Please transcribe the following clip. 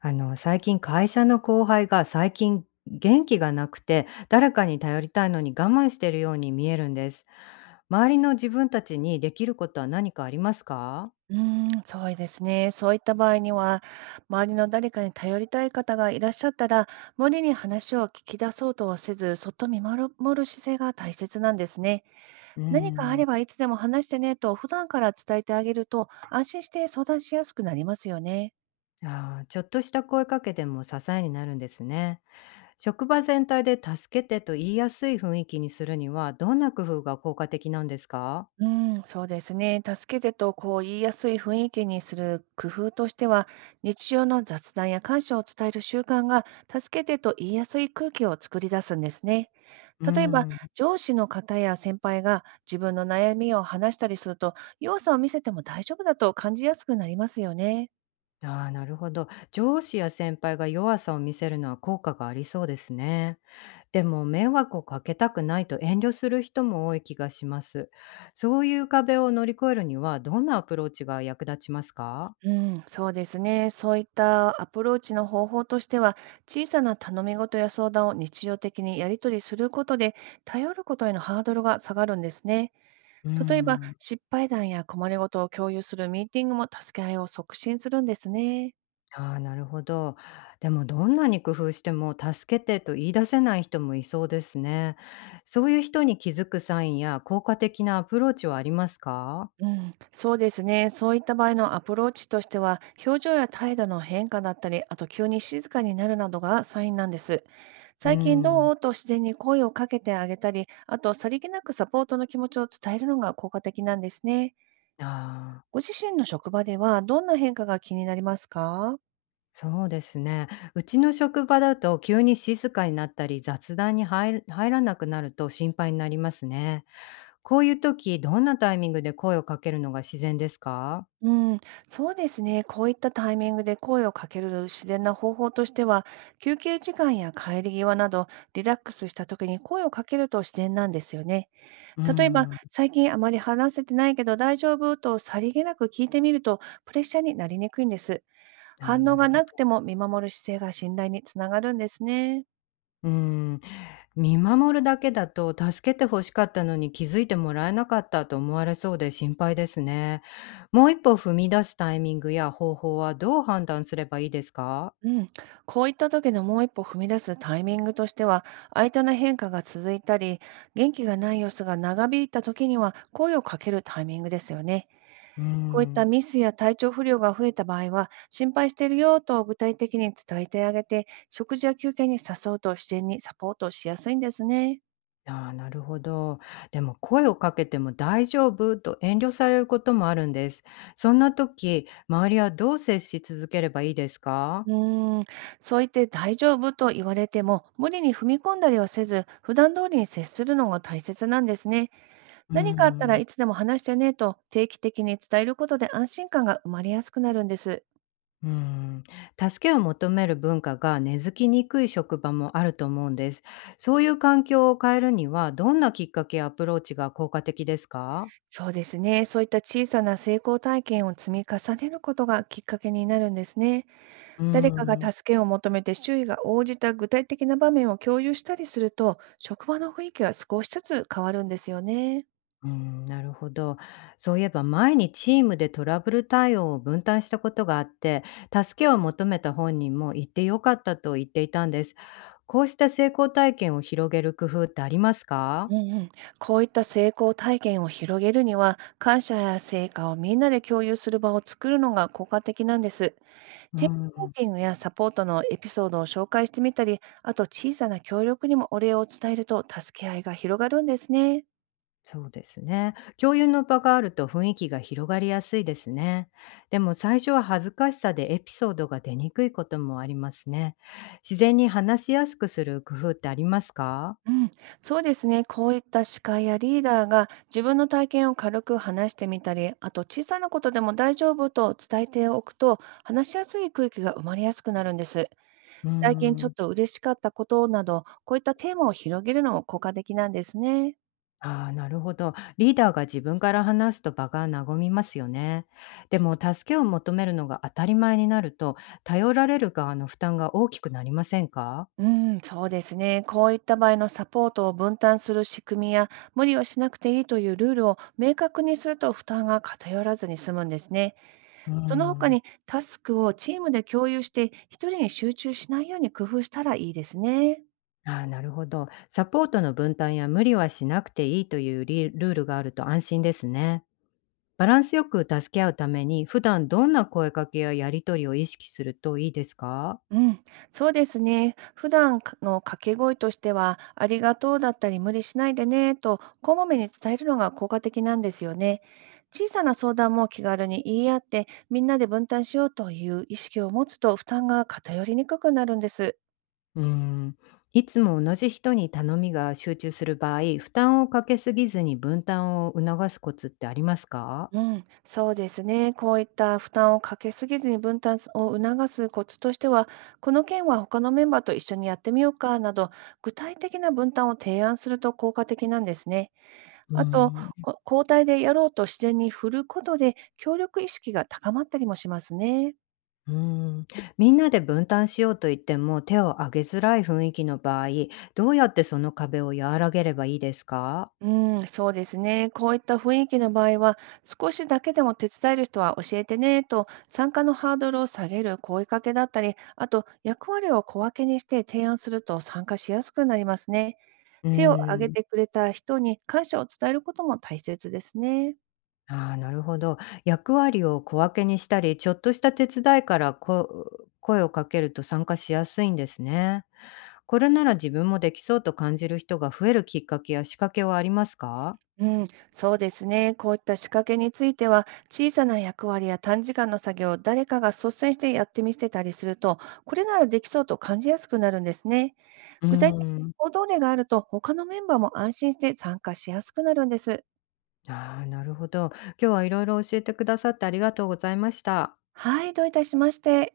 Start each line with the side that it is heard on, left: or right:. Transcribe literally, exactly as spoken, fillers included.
left: あの、最近会社の後輩が最近元気がなくて、誰かに頼りたいのに我慢しているように見えるんです。周りの自分たちにできることは何かありますか？
right: うーん、そうですね。そういった場合には、周りの誰かに頼りたい方がいらっしゃったら、無理に話を聞き出そうとはせず、そっと見守る守る姿勢が大切なんですね。
left: うー
right: 何かあ
left: ん。
right: ればいつでも話してねと、普段から伝えてあげると、安心して相談しやすくなりますよね。
left: ああ、ちょっとした声かけでも支えになるんですね。職場全体で助けてと言いやすい雰囲気にするには、どんな工夫が効果的なんですか？
right: うん、そうですね。助けてとこう言いやすい雰囲気にする工夫としては、日常の雑談や感謝を伝える習慣が、助けてと言いやすい空気を作り出すんですね。
left: うー
right: 例えば、
left: ん。
right: 上司の方や先輩が自分の悩みを話したりすると、弱さを見せても大丈夫だと感じやすくなりますよね。
left: ああ、なるほど。上司や先輩が弱さを見せるのは効果がありそうですね。でも迷惑をかけたくないと遠慮する人も多い気がします。そういう壁を乗り越えるにはどんなアプローチが役立ちますか？
right: うん、そうですね。そういったアプローチの方法としては、小さな頼み事や相談を日常的にやり取りすることで、頼ることへのハードルが下がるんですね。
left: うー
right: 例えば、
left: ん、
right: 失敗談や困りごとを共有するミーティングも助け合いを促進するんですね。
left: ああ、なるほど。でもどんなに工夫しても助けてと言い出せない人もいそうですね。そういう人に気づくサインや効果的なアプローチはありますか？
right: うん、そうですね。そういった場合のアプローチとしては、表情や態度の変化だったり、あと急に静かになるなどがサインなんです。
left: う
right: 最近ど
left: ん、
right: うと自然に声をかけてあげたり、あとさりげなくサポートの気持ちを伝えるのが効果的なんですね。
left: ああ、
right: ご自身の職場ではどんな変化が気になりますか？
left: そうですね。うちの職場だと急に静かになったり雑談に入る入らなくなると心配になりますね。こういう時、どんなタイミングで声をかけるのが自然ですか？
right: うん、そうですね。こういったタイミングで声をかける自然な方法としては、休憩時間や帰り際など、リラックスした時に声をかけると自然なんですよね。
left: うー
right: 例えば、
left: ん、
right: 最近あまり話せてないけど大丈夫とさりげなく聞いてみると、プレッシャーになりにくいんです。
left: あ、
right: 反応
left: なる
right: が
left: ほ
right: なく
left: ど。
right: ても見守る姿勢が信頼につながるんですね。
left: うーん、見守るだけだと助けて欲しかったのに気づいてもらえなかったと思われそうで心配ですね。もう一歩踏み出すタイミングや方法はどう判断すればいいですか？
right: うん、こういった時のもう一歩踏み出すタイミングとしては、相手の変化が続いたり、元気がない様子が長引いた時には、声をかけるタイミングですよね。
left: うー
right: こういった
left: ん、
right: ミスや体調不良が増えた場合は、心配しているよと具体的に伝えてあげて、食事や休憩に誘うと自然にサポートしやすいんですね。
left: ああ、なるほど。でも声をかけても大丈夫と遠慮されることもあるんです。そんな時、周りはどう接し続ければいいです
right: う
left: か？
right: ーん、そう言って大丈夫と言われても、無理に踏み込んだりはせず、普段通りに接するのが大切なんですね。
left: うー
right: 何かあったら
left: ん。
right: いつでも話してねと定期的に伝えることで安心感が生まれやすくなるんです。
left: うーん、助けを求める文化が根付きにくい職場もあると思うんです。そういう環境を変えるには、どんなきっかけやアプローチが効果的ですか？
right: そうですね。そういった小さな成功体験を積み重ねることがきっかけになるんですね。
left: うー
right: 誰かが
left: ん、
right: 助けを求めて周囲が応じた具体的な場面を共有したりすると、職場の雰囲気が少しずつ変わるんですよね。
left: うん、なるほど。そういえば前にチームでトラブル対応を分担したことがあって、助けを求めた本人も言ってよかったと言っていたんです。こうした成功体験を広げる工夫ってありますか？
right: うんうん、こういった成功体験を広げるには、感謝や成果をみんなで共有する場を作るのが効果的なんです。
left: う
right: テーマミ
left: ん、
right: ーティングやサポートのエピソードを紹介してみたり、あと小さな協力にもお礼を伝えると助け合いが広がるんですね。
left: そうですね。共有の場があると雰囲気が広がりやすいですね。でも最初は恥ずかしさでエピソードが出にくいこともありますね。自然に話しやすくする工夫ってありますか？
right: うん、そうですね。こういった司会やリーダーが自分の体験を軽く話してみたり、あと小さなことでも大丈夫と伝えておくと、話しやすい空気が生まれやすくなるんです。
left: うー
right: 最近ちょっ
left: ん。
right: と嬉しかったことなど、こういったテーマを広げるのも効果的なんですね。
left: ああ、なるほど。リーダーが自分から話すと場が和みますよね。でも助けを求めるのが当たり前になると、頼られる側の負担が大きくなりませんか？
right: うん、そうですね。こういった場合のサポートを分担する仕組みや、無理をしなくていいというルールを明確にすると負担が偏らずに済むんですね。
left: うー
right: その他
left: ん。
right: にタスクをチームで共有して、一人に集中しないように工夫したらいいですね。
left: ああ、なるほど。サポートの分担や無理はしなくていいというリルールがあると安心ですね。バランスよく助け合うために、普段どんな声かけややりとりを意識するといいですか？
right: うん、そうですね。普段かの掛け声としては、ありがとうだったり、無理しないでねと、こまめに伝えるのが効果的なんですよね。小さな相談も気軽に言い合って、みんなで分担しようという意識を持つと、負担が偏りにくくなるんです。
left: うーん。いつも同じ人に頼みが集中する場合、負担をかけすぎずに分担を促すコツってありますか？
right: うん、そうですね。こういった負担をかけすぎずに分担を促すコツとしては、この件は他のメンバーと一緒にやってみようかなど、具体的な分担を提案すると効果的なんですね。
left: うー
right: あと、
left: ん。
right: こ交代でやろうと自然に振ることで、協力意識が高まったりもしますね。
left: うーん。みんなで分担しようと言っても手を挙げづらい雰囲気の場合、どうやってその壁を和らげればいいですか？
right: うん、そうですね。こういった雰囲気の場合は、少しだけでも手伝える人は教えてねと、参加のハードルを下げる声かけだったり、あと役割を小分けにして提案すると参加しやすくなりますね。
left: うー
right: 手を挙げて
left: ん。
right: くれた人に感謝を伝えることも大切ですね。
left: ああ、なるほど。役割を小分けにしたり、ちょっとした手伝いからこ声をかけると参加しやすいんですね。これなら自分もできそうと感じる人が増えるきっかけや仕掛けはありますか？
right: うん、そうですね。こういった仕掛けについては、小さな役割や短時間の作業を誰かが率先してやってみせたりすると、これならできそうと感じやすくなるんですね。
left: うー
right: 具体的な
left: ん。
right: 行動例があると、他のメンバーも安心して参加しやすくなるんです。
left: ああ、なるほど。今日はいろいろ教えてくださってありがとうございました。
right: はい、どういたしまして。